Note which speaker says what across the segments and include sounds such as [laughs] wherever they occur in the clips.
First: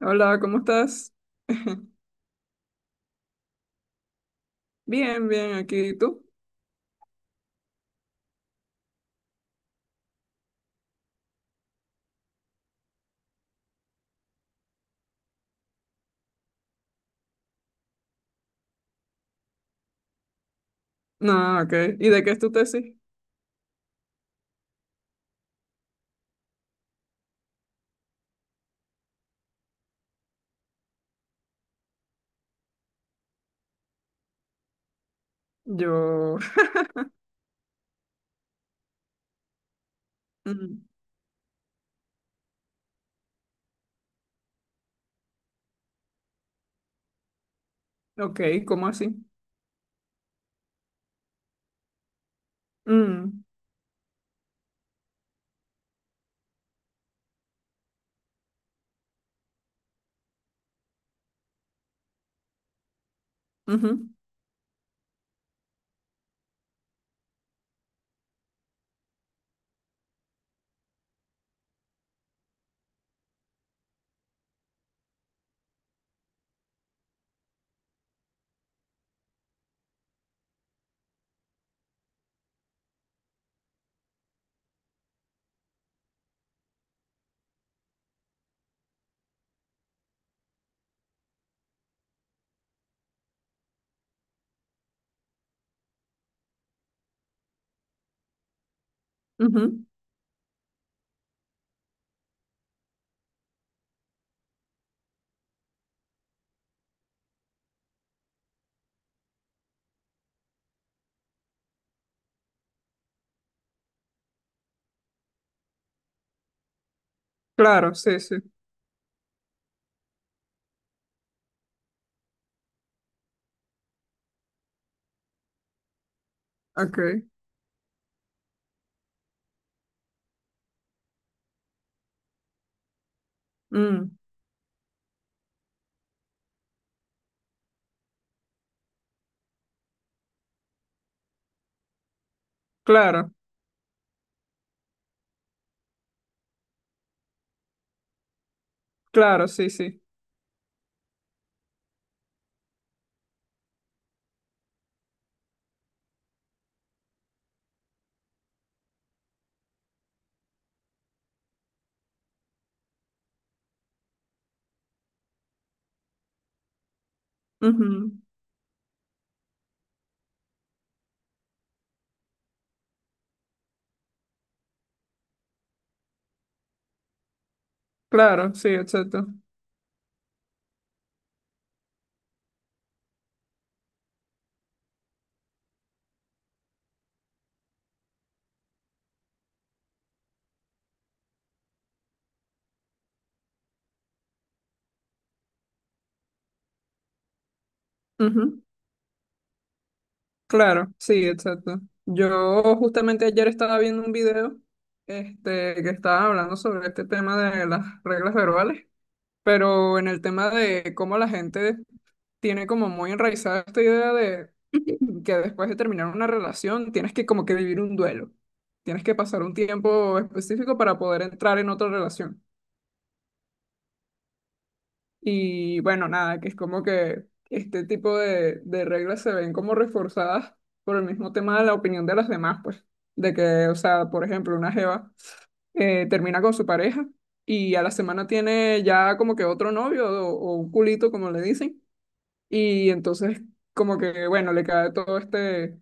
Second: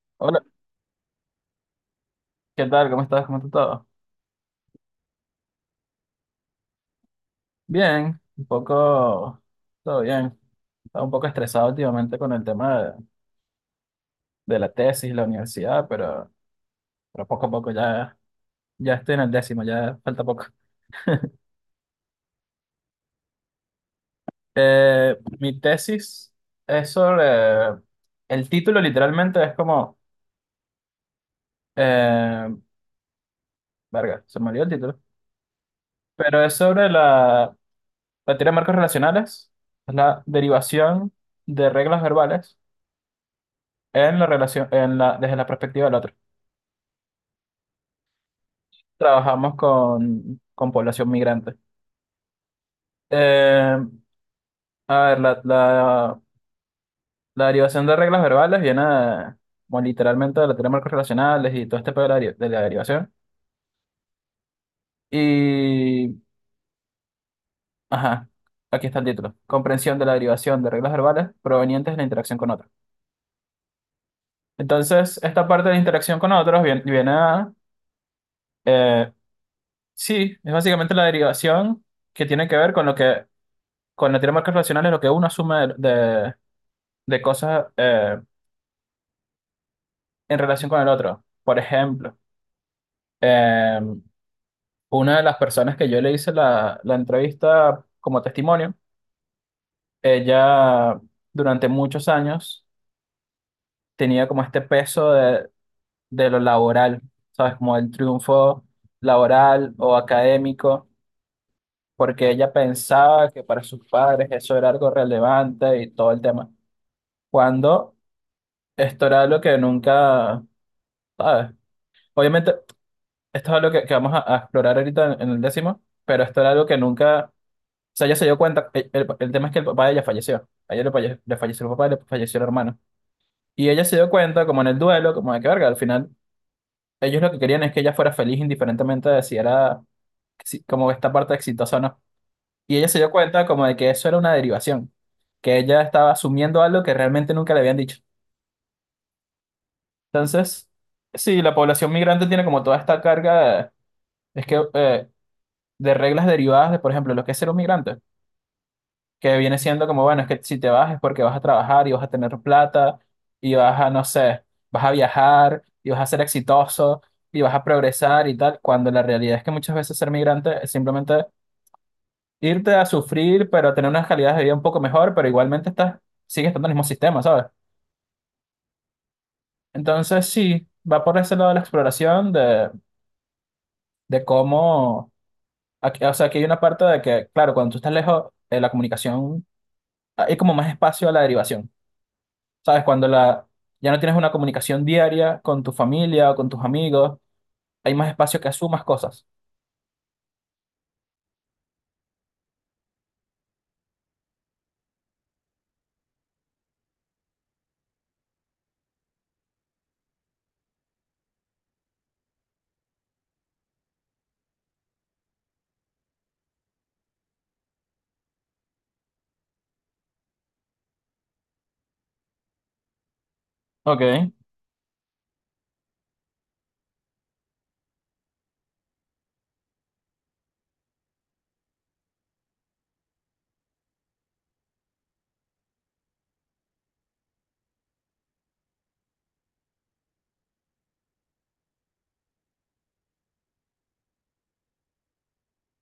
Speaker 1: Hola,
Speaker 2: Hola,
Speaker 1: ¿cómo estás? [laughs]
Speaker 2: ¿qué tal? ¿Cómo estás? ¿Cómo está todo?
Speaker 1: Bien, bien, aquí. ¿Y tú?
Speaker 2: Bien, un poco, todo bien. Estaba un poco estresado últimamente con el tema de la tesis, la universidad, pero poco a poco ya, ya estoy en el décimo, ya falta poco.
Speaker 1: No, ok. ¿Y de qué es tu tesis?
Speaker 2: Mi tesis es sobre, el título literalmente es como, eh, verga, se me olvidó el título,
Speaker 1: Yo.
Speaker 2: pero es sobre
Speaker 1: [laughs]
Speaker 2: la teoría de marcos relacionales, la
Speaker 1: Mm,
Speaker 2: derivación de reglas verbales en la relación, en la, desde la perspectiva del otro.
Speaker 1: ok, ¿cómo así?
Speaker 2: Trabajamos con población migrante.
Speaker 1: Mm,
Speaker 2: Eh, a ver, la derivación de reglas verbales bueno, literalmente de la teoría de marcos relacionales y todo este pedo de de la derivación.
Speaker 1: ujú,
Speaker 2: Y, ajá, aquí está el título. Comprensión de la derivación de reglas verbales provenientes de la interacción con otros. Entonces, esta parte de la interacción con otros viene, viene a, eh, sí, es básicamente la derivación que tiene que ver con lo que, con la teoría de marcos relacionales, lo que uno asume de cosas. En relación con el otro. Por ejemplo, eh, una de las personas que yo le hice la entrevista como testimonio,
Speaker 1: ujú.
Speaker 2: ella durante muchos años tenía como este peso de lo laboral, ¿sabes? Como el triunfo laboral o académico, porque ella pensaba que para sus padres eso era algo relevante y todo el tema. Cuando
Speaker 1: Claro, sí, sí.
Speaker 2: esto era algo que nunca, ¿sabes? Obviamente, esto es algo que vamos a explorar ahorita en el décimo, pero esto era algo que
Speaker 1: Ok.
Speaker 2: nunca. O sea, ella se dio cuenta, el tema es que el papá de ella falleció, a ella le, le falleció el papá y le falleció el hermano. Y ella se dio
Speaker 1: Mm,
Speaker 2: cuenta, como en el duelo, como de que verga, al final ellos lo que querían es que ella fuera feliz indiferentemente de si era como esta parte exitosa o no. Y ella se dio
Speaker 1: claro,
Speaker 2: cuenta como de que eso era una derivación, que ella estaba asumiendo algo que realmente nunca le habían dicho.
Speaker 1: claro, sí, sí.
Speaker 2: Entonces, sí, la población migrante tiene como toda esta carga de, es que, de reglas derivadas de, por ejemplo, lo que es ser un migrante. Que viene siendo como, bueno, es que si te vas es porque vas a trabajar y vas a tener plata y vas a, no sé, vas a viajar y vas a ser exitoso y vas a
Speaker 1: Ujú,
Speaker 2: progresar y tal, cuando la realidad es que muchas veces ser migrante es simplemente irte a sufrir, pero tener unas calidades de vida un poco mejor, pero igualmente estás, sigues estando en el mismo sistema, ¿sabes?
Speaker 1: claro, sí, exacto.
Speaker 2: Entonces sí, va por ese lado de la exploración de cómo, o sea, aquí hay una parte de que, claro, cuando tú estás lejos, la comunicación, ah, hay como más espacio a la derivación. ¿Sabes? Cuando ya no tienes una comunicación diaria con tu familia o con tus amigos, hay más espacio que
Speaker 1: Ujú,
Speaker 2: asumas cosas.
Speaker 1: claro, sí, exacto. Yo justamente ayer estaba viendo un video que estaba hablando sobre este tema de las reglas verbales, pero en el tema de cómo la gente tiene como muy enraizada esta idea de que después de terminar una relación tienes que como que vivir un duelo. Tienes que pasar un tiempo específico para poder entrar en otra relación.
Speaker 2: Ok,
Speaker 1: Y bueno, nada, que es como que este tipo de reglas se ven como reforzadas por el mismo tema de la opinión de las demás, pues. De que, o sea, por ejemplo, una jeva termina con su pareja y a la semana tiene ya como que otro novio o un culito, como le dicen. Y entonces como que, bueno, le cae todo este,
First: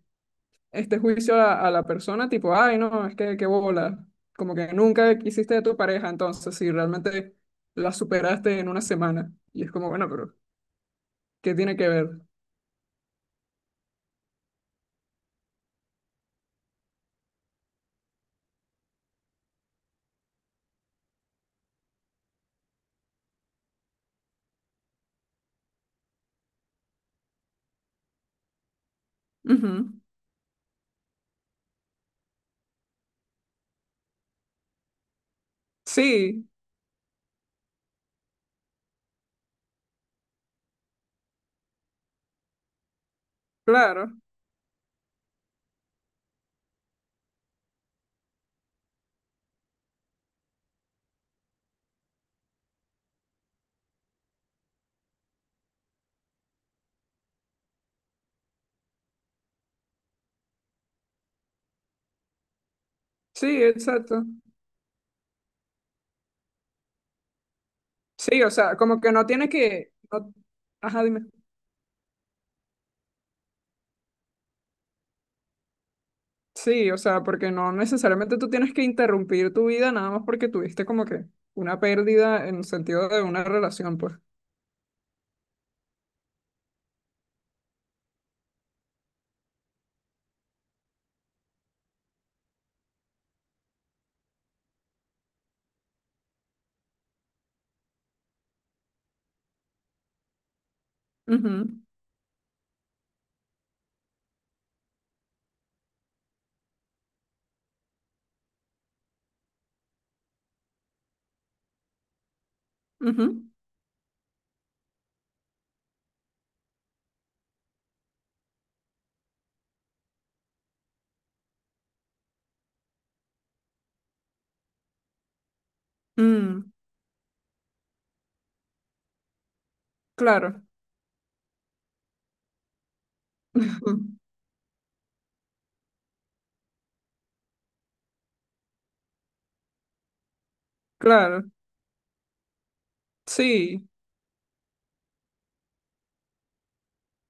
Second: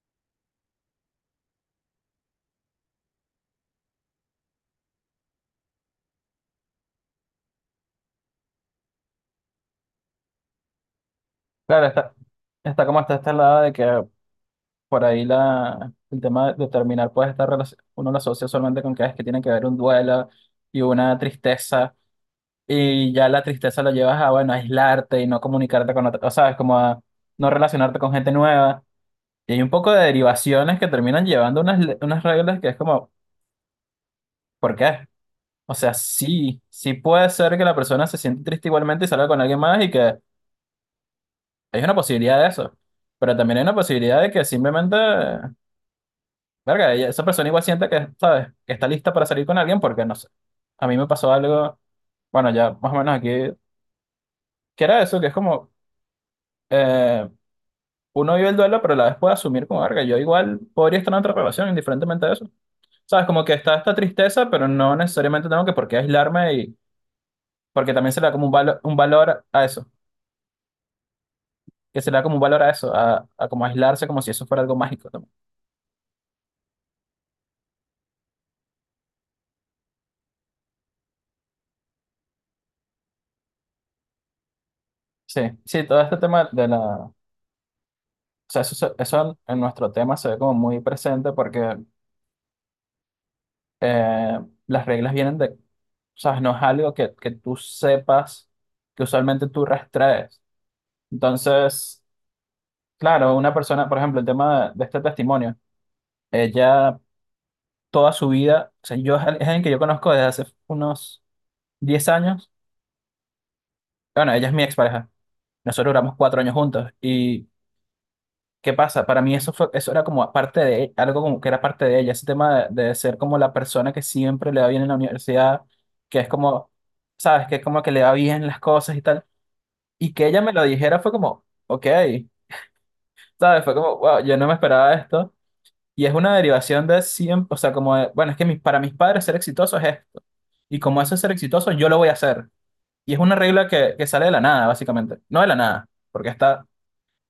Speaker 1: este juicio a la persona, tipo, ay, no, es que qué bola, como que nunca quisiste de tu pareja, entonces, si realmente la superaste en una semana, y es como, bueno, pero, ¿qué tiene
Speaker 2: claro,
Speaker 1: que ver?
Speaker 2: está, está como está esta lado de que por ahí el tema de terminar puede estar uno lo asocia solamente con que es que tiene que haber un duelo y una tristeza, y ya la tristeza la llevas a, bueno, aislarte y no comunicarte con otra, o sabes, como a no relacionarte con gente nueva. Y hay un poco
Speaker 1: Ujú.
Speaker 2: de derivaciones que terminan llevando unas, unas reglas que es como, ¿por qué? O sea,
Speaker 1: Sí,
Speaker 2: sí puede ser que la persona se siente triste igualmente y salga con alguien más y que hay una posibilidad de eso. Pero también hay una
Speaker 1: claro,
Speaker 2: posibilidad de que simplemente, verga, esa persona igual siente que, ¿sabes? Que está lista para salir con alguien porque, no sé, a mí me pasó algo, bueno, ya más o menos aquí, que era eso, que es como, eh, uno vive el duelo, pero a la vez puede asumir como, verga, yo igual podría estar en otra relación, indiferentemente de eso. ¿Sabes? Como que
Speaker 1: sí,
Speaker 2: está esta
Speaker 1: exacto.
Speaker 2: tristeza, pero no necesariamente tengo que por qué aislarme y porque también se le da
Speaker 1: Sí,
Speaker 2: como
Speaker 1: o
Speaker 2: un
Speaker 1: sea,
Speaker 2: un
Speaker 1: como que no
Speaker 2: valor
Speaker 1: tienes
Speaker 2: a eso.
Speaker 1: que, no- ajá, dime.
Speaker 2: Que se le da como un valor a eso, a como aislarse como si eso fuera algo mágico también.
Speaker 1: Sí, o sea, porque no necesariamente tú tienes que interrumpir tu vida nada más porque tuviste como que una pérdida en el sentido de una relación, pues.
Speaker 2: Sí, sí, todo este tema de la... O sea, eso, eso en nuestro tema se ve como muy presente porque eh, las reglas vienen de... Sabes, no es algo que tú sepas que usualmente tú rastrees.
Speaker 1: Ujú,
Speaker 2: Entonces, claro, una persona, por ejemplo, el tema de este testimonio, ella toda su vida, o sea, yo es alguien que yo conozco desde hace unos 10 años,
Speaker 1: ujú.
Speaker 2: bueno, ella es mi expareja, nosotros duramos 4 años juntos y ¿qué pasa? Para mí eso fue, eso era como parte de algo como que era parte de ella, ese tema de ser como la persona que siempre le va bien en la universidad, que es como,
Speaker 1: Mm,
Speaker 2: sabes, que es como que le va bien las cosas y tal, y que ella me
Speaker 1: claro.
Speaker 2: lo dijera fue como, ok, sabes, fue como, wow,
Speaker 1: [laughs]
Speaker 2: yo no me esperaba esto, y es una derivación de siempre, o sea, como, de, bueno, es que para mis padres ser exitoso es esto, y como eso es ser
Speaker 1: Claro,
Speaker 2: exitoso, yo lo voy a hacer, y es una regla
Speaker 1: sí.
Speaker 2: que sale de la nada, básicamente, no de la nada, porque está,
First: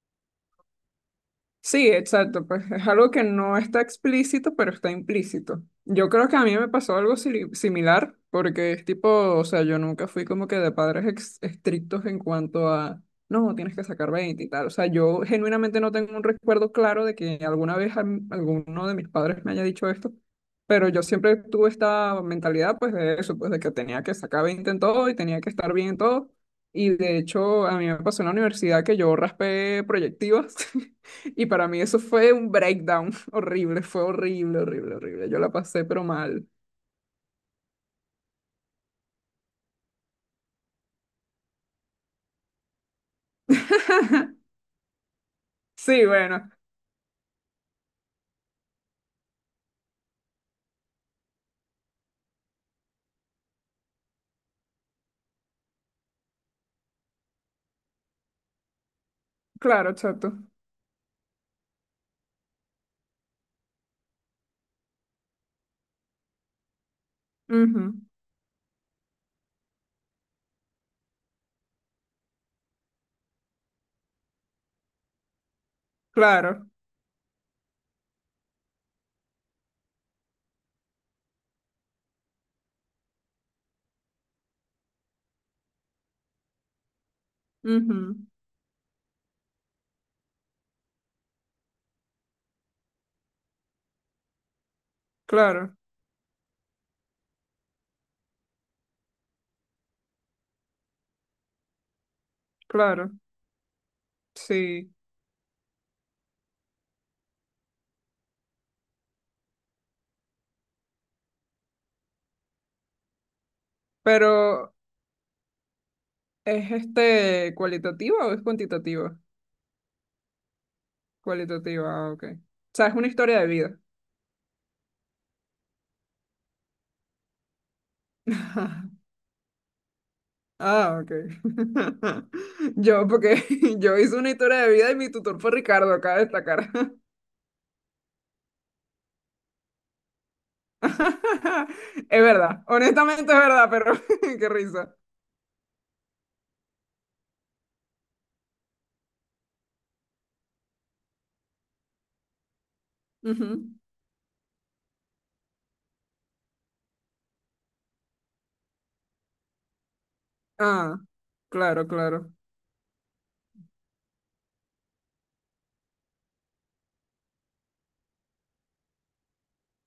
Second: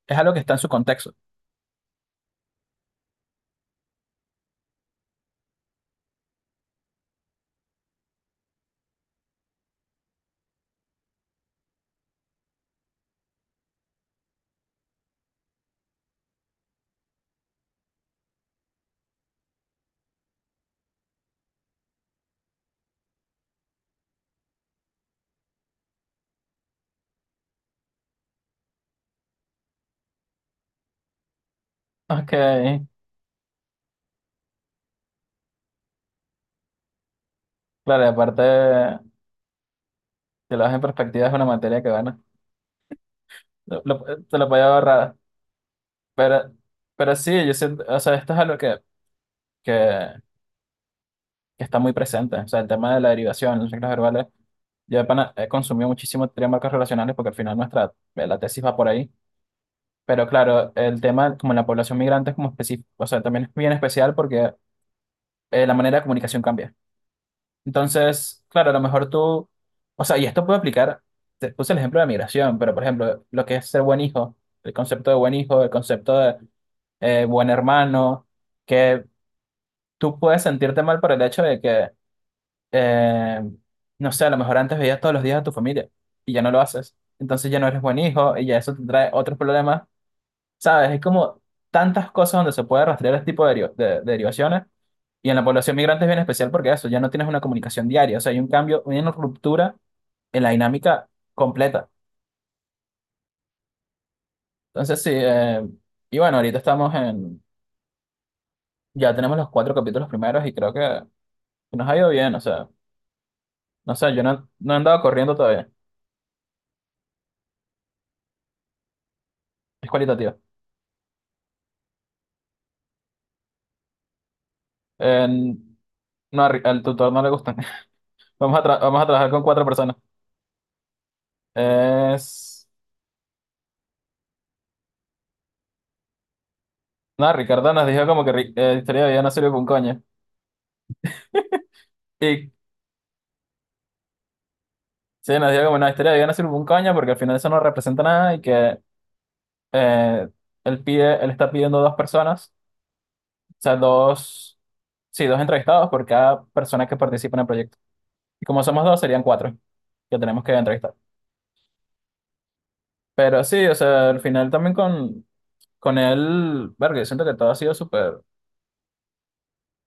Speaker 2: es algo que está en su contexto.
Speaker 1: Sí, exacto, pues es algo que no está explícito, pero está implícito. Yo creo que a mí me pasó algo sili- similar, porque es tipo, o sea, yo nunca fui como que de padres ex- estrictos en cuanto a, no, tienes que sacar 20 y tal. O sea, yo genuinamente no tengo un recuerdo claro de que alguna vez a m- alguno de mis padres me haya dicho esto, pero yo siempre tuve esta mentalidad, pues de eso, pues de que tenía que sacar 20 en todo y tenía que estar bien en todo. Y de hecho, a mí me pasó en la universidad que yo raspé proyectivas. [laughs] Y para mí eso
Speaker 2: Ok,
Speaker 1: fue un breakdown [laughs] horrible, fue horrible, horrible, horrible. Yo la pasé, pero mal.
Speaker 2: claro, y aparte. Si lo ves en perspectiva, es una materia que gana. Te lo
Speaker 1: [laughs]
Speaker 2: podía ahorrar.
Speaker 1: Sí, bueno,
Speaker 2: Pero, pero sí, yo siento, o sea, esto es algo que, que está muy presente. O sea, el tema de la derivación, las reglas verbales. Yo de pana he consumido muchísimo teoría de marcos relacionales porque al final nuestra, la tesis va por ahí.
Speaker 1: claro,
Speaker 2: Pero
Speaker 1: chato.
Speaker 2: claro, el tema como en la población migrante es como específico, o sea, también es bien especial porque la manera de comunicación cambia.
Speaker 1: Ujú,
Speaker 2: Entonces, claro, a lo mejor tú, o sea, y esto puede aplicar, te puse el ejemplo de migración, pero por ejemplo, lo que es ser buen hijo, el concepto de buen hijo, el concepto
Speaker 1: claro,
Speaker 2: buen hermano, que tú puedes sentirte mal por el hecho de que, eh, no sé, a lo mejor antes veías todos los días a tu familia y ya no lo haces. Entonces ya no eres buen
Speaker 1: ujú,
Speaker 2: hijo y ya eso te trae otros problemas, ¿sabes? Es como tantas cosas donde se puede rastrear este tipo de, de derivaciones. Y en la población
Speaker 1: claro,
Speaker 2: migrante es bien especial porque eso, ya no tienes una comunicación diaria, o sea, hay un cambio, una ruptura en la dinámica completa.
Speaker 1: claro, sí.
Speaker 2: Entonces, sí, y bueno, ahorita estamos en, ya tenemos los cuatro capítulos primeros y creo que nos ha ido bien, o sea. No sé, yo no, no
Speaker 1: Pero,
Speaker 2: he andado corriendo todavía.
Speaker 1: ¿es este cualitativo o es cuantitativo?
Speaker 2: Es cualitativa.
Speaker 1: Cualitativa, ah, ok. O sea, es una historia de vida.
Speaker 2: No, a al tutor no le gustan. [laughs] Vamos a, vamos a trabajar con 4 personas.
Speaker 1: Ah, ok.
Speaker 2: Es...
Speaker 1: [laughs] Yo, porque [laughs] yo hice una historia de vida y mi tutor fue Ricardo, acá de destacar.
Speaker 2: No, Ricardo nos dijo como que historia de vida no sirve para un coño.
Speaker 1: [laughs] Es
Speaker 2: Y
Speaker 1: verdad, honestamente es verdad, pero [laughs] qué risa.
Speaker 2: sí, nos dijo como, no, historia de vida no sirve para un coño porque al final eso no representa nada y que eh, él pide, él está pidiendo 2 personas, o
Speaker 1: Ujú.
Speaker 2: sea, dos, sí, 2 entrevistados por cada persona que participa en el proyecto. Y como somos dos, serían cuatro que tenemos que entrevistar.
Speaker 1: Ah, claro, claro,
Speaker 2: Pero sí, o sea, al final también con él, verga, yo siento que todo ha sido súper,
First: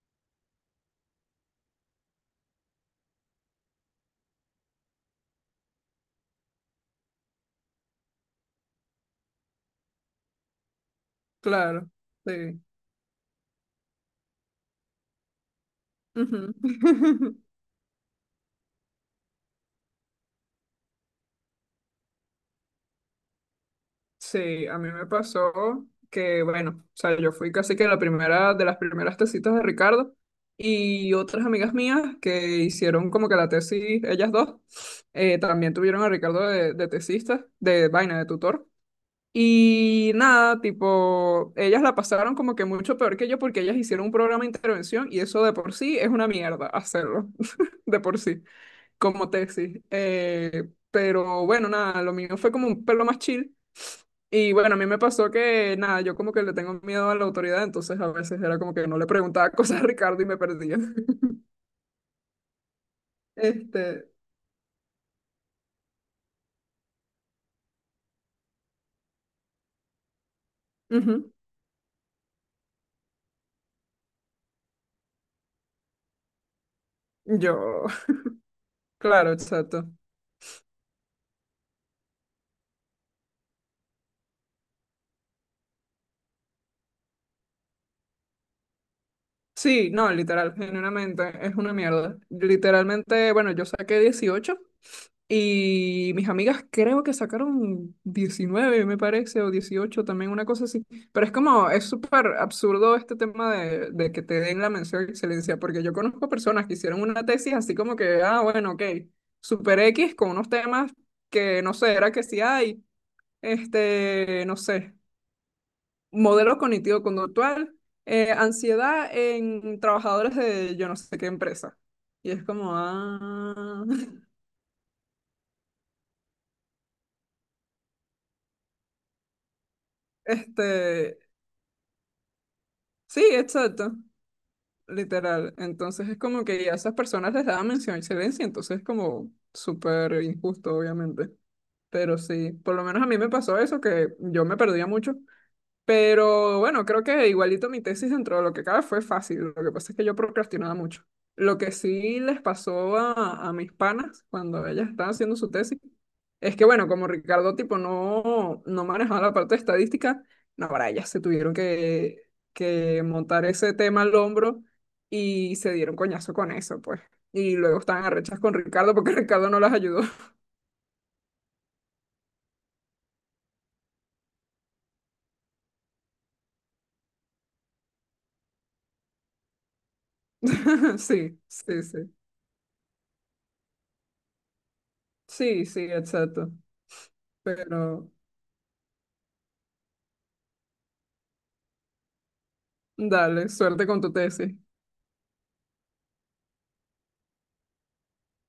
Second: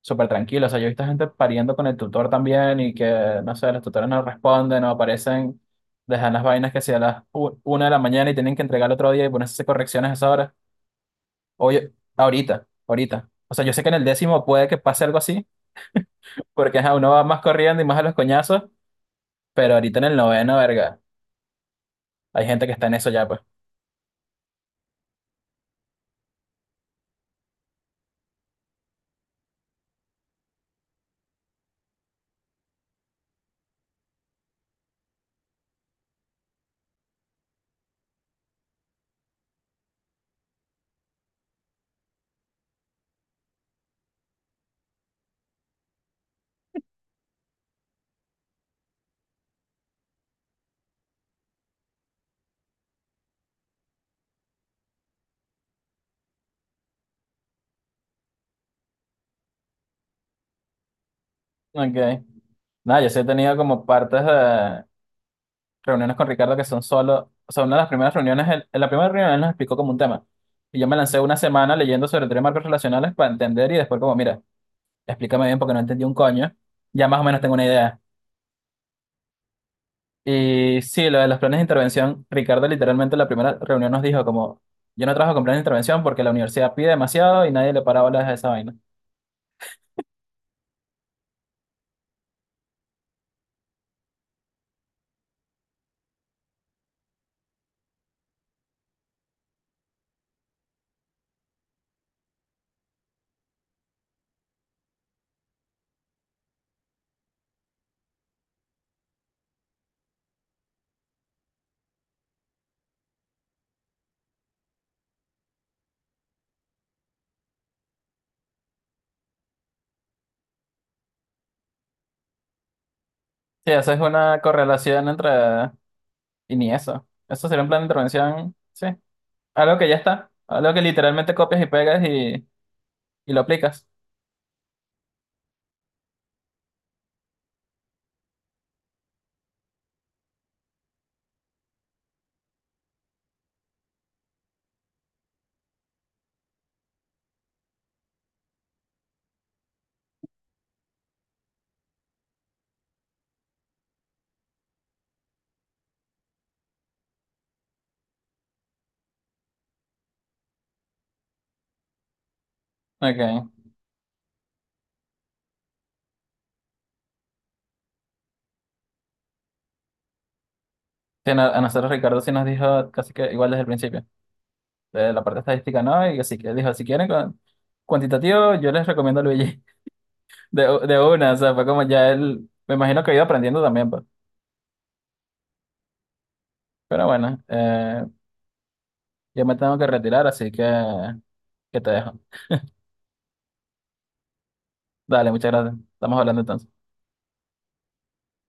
Speaker 2: súper tranquilo. O sea, yo he visto gente pariendo con el tutor también y que, no sé, los tutores no responden, no aparecen, dejan las vainas que sea a las una de la mañana y tienen que entregar el otro día y ponerse a hacer correcciones a esa hora.
Speaker 1: claro.
Speaker 2: Oye,
Speaker 1: Sí.
Speaker 2: ahorita, ahorita. O sea, yo sé que en el décimo puede que pase algo así,
Speaker 1: Ujú.
Speaker 2: porque ajá, uno va
Speaker 1: [laughs]
Speaker 2: más corriendo y más a los coñazos, pero ahorita en el noveno, verga, hay gente que está en eso ya, pues.
Speaker 1: Sí, a mí me pasó que, bueno, o sea, yo fui casi que la primera de las primeras tesitas de Ricardo y otras amigas mías que hicieron como que la tesis, ellas dos, también tuvieron a Ricardo de tesista, de vaina, de tutor. Y nada, tipo, ellas la pasaron como que mucho peor que yo porque ellas hicieron un programa de intervención y eso de por sí es una mierda hacerlo, [laughs] de por sí, como tesis. Pero bueno, nada, lo mío fue como un pelo más chill. Y bueno, a mí me pasó que nada, yo como que le tengo miedo a la autoridad, entonces a veces era como que no le preguntaba [laughs] cosas a Ricardo y me perdía. [laughs]
Speaker 2: Ok. Nada, yo sí he tenido como
Speaker 1: Este,
Speaker 2: partes de, reuniones con Ricardo que son solo, o sea, una de las primeras reuniones, en la primera reunión él nos explicó como un tema. Y yo me lancé
Speaker 1: ujú,
Speaker 2: una semana leyendo sobre teoría de marcos relacionales para entender y después como, mira, explícame bien porque no entendí un coño. Ya más o menos tengo una
Speaker 1: yo,
Speaker 2: idea.
Speaker 1: [laughs] claro, exacto.
Speaker 2: Y sí, lo de los planes de intervención, Ricardo literalmente en la primera reunión nos dijo como, yo no trabajo con planes de intervención porque la universidad pide demasiado y nadie le para bolas a esa vaina.
Speaker 1: Sí, no, literal, genuinamente es una mierda. Literalmente, bueno, yo saqué 18 y mis amigas creo que sacaron 19 me parece, o 18 también una cosa así. Pero es como, es súper absurdo este tema de que te den la mención de excelencia, porque yo conozco personas que hicieron una tesis así como que, ah, bueno, ok, super X con unos temas que no sé, era que si hay, no sé modelo cognitivo-conductual, ansiedad en trabajadores de yo no sé qué empresa. Y es como,
Speaker 2: Sí,
Speaker 1: ah,
Speaker 2: eso es
Speaker 1: [laughs]
Speaker 2: una correlación entre... Y ni eso. Eso sería un plan de intervención, sí. Algo que ya está. Algo que
Speaker 1: este,
Speaker 2: literalmente copias y pegas
Speaker 1: sí,
Speaker 2: y lo aplicas.
Speaker 1: exacto, literal. Entonces es como que a esas personas les daban mención a excelencia, entonces es como súper injusto, obviamente. Pero sí, por lo menos a mí me pasó eso, que yo me perdía mucho. Pero bueno, creo que igualito mi tesis dentro de lo que cabe fue fácil. Lo que pasa es que yo procrastinaba mucho. Lo que sí les pasó a mis panas cuando ellas estaban haciendo su tesis es que, bueno, como Ricardo tipo no, no manejaba la parte de estadística, no, para ellas se tuvieron que montar
Speaker 2: Ok.
Speaker 1: ese tema al hombro y se dieron coñazo con eso, pues. Y luego estaban arrechas con Ricardo porque [laughs] Ricardo no las ayudó.
Speaker 2: Sí, no- a nosotros Ricardo sí nos dijo casi que igual desde el principio, de la parte estadística no, y así que dijo, si quieren cuantitativo, yo les recomiendo a Luigi, [laughs] de,
Speaker 1: [laughs]
Speaker 2: de una, o
Speaker 1: Sí,
Speaker 2: sea, fue como
Speaker 1: sí, sí.
Speaker 2: ya él, me imagino que ha ido aprendiendo también, pues.
Speaker 1: Sí, sí, exacto.
Speaker 2: Pero bueno,
Speaker 1: Pero,
Speaker 2: yo me tengo que retirar, así que te dejo.
Speaker 1: dale, suerte con tu tesis.
Speaker 2: Dale, muchas gracias. Estamos hablando entonces.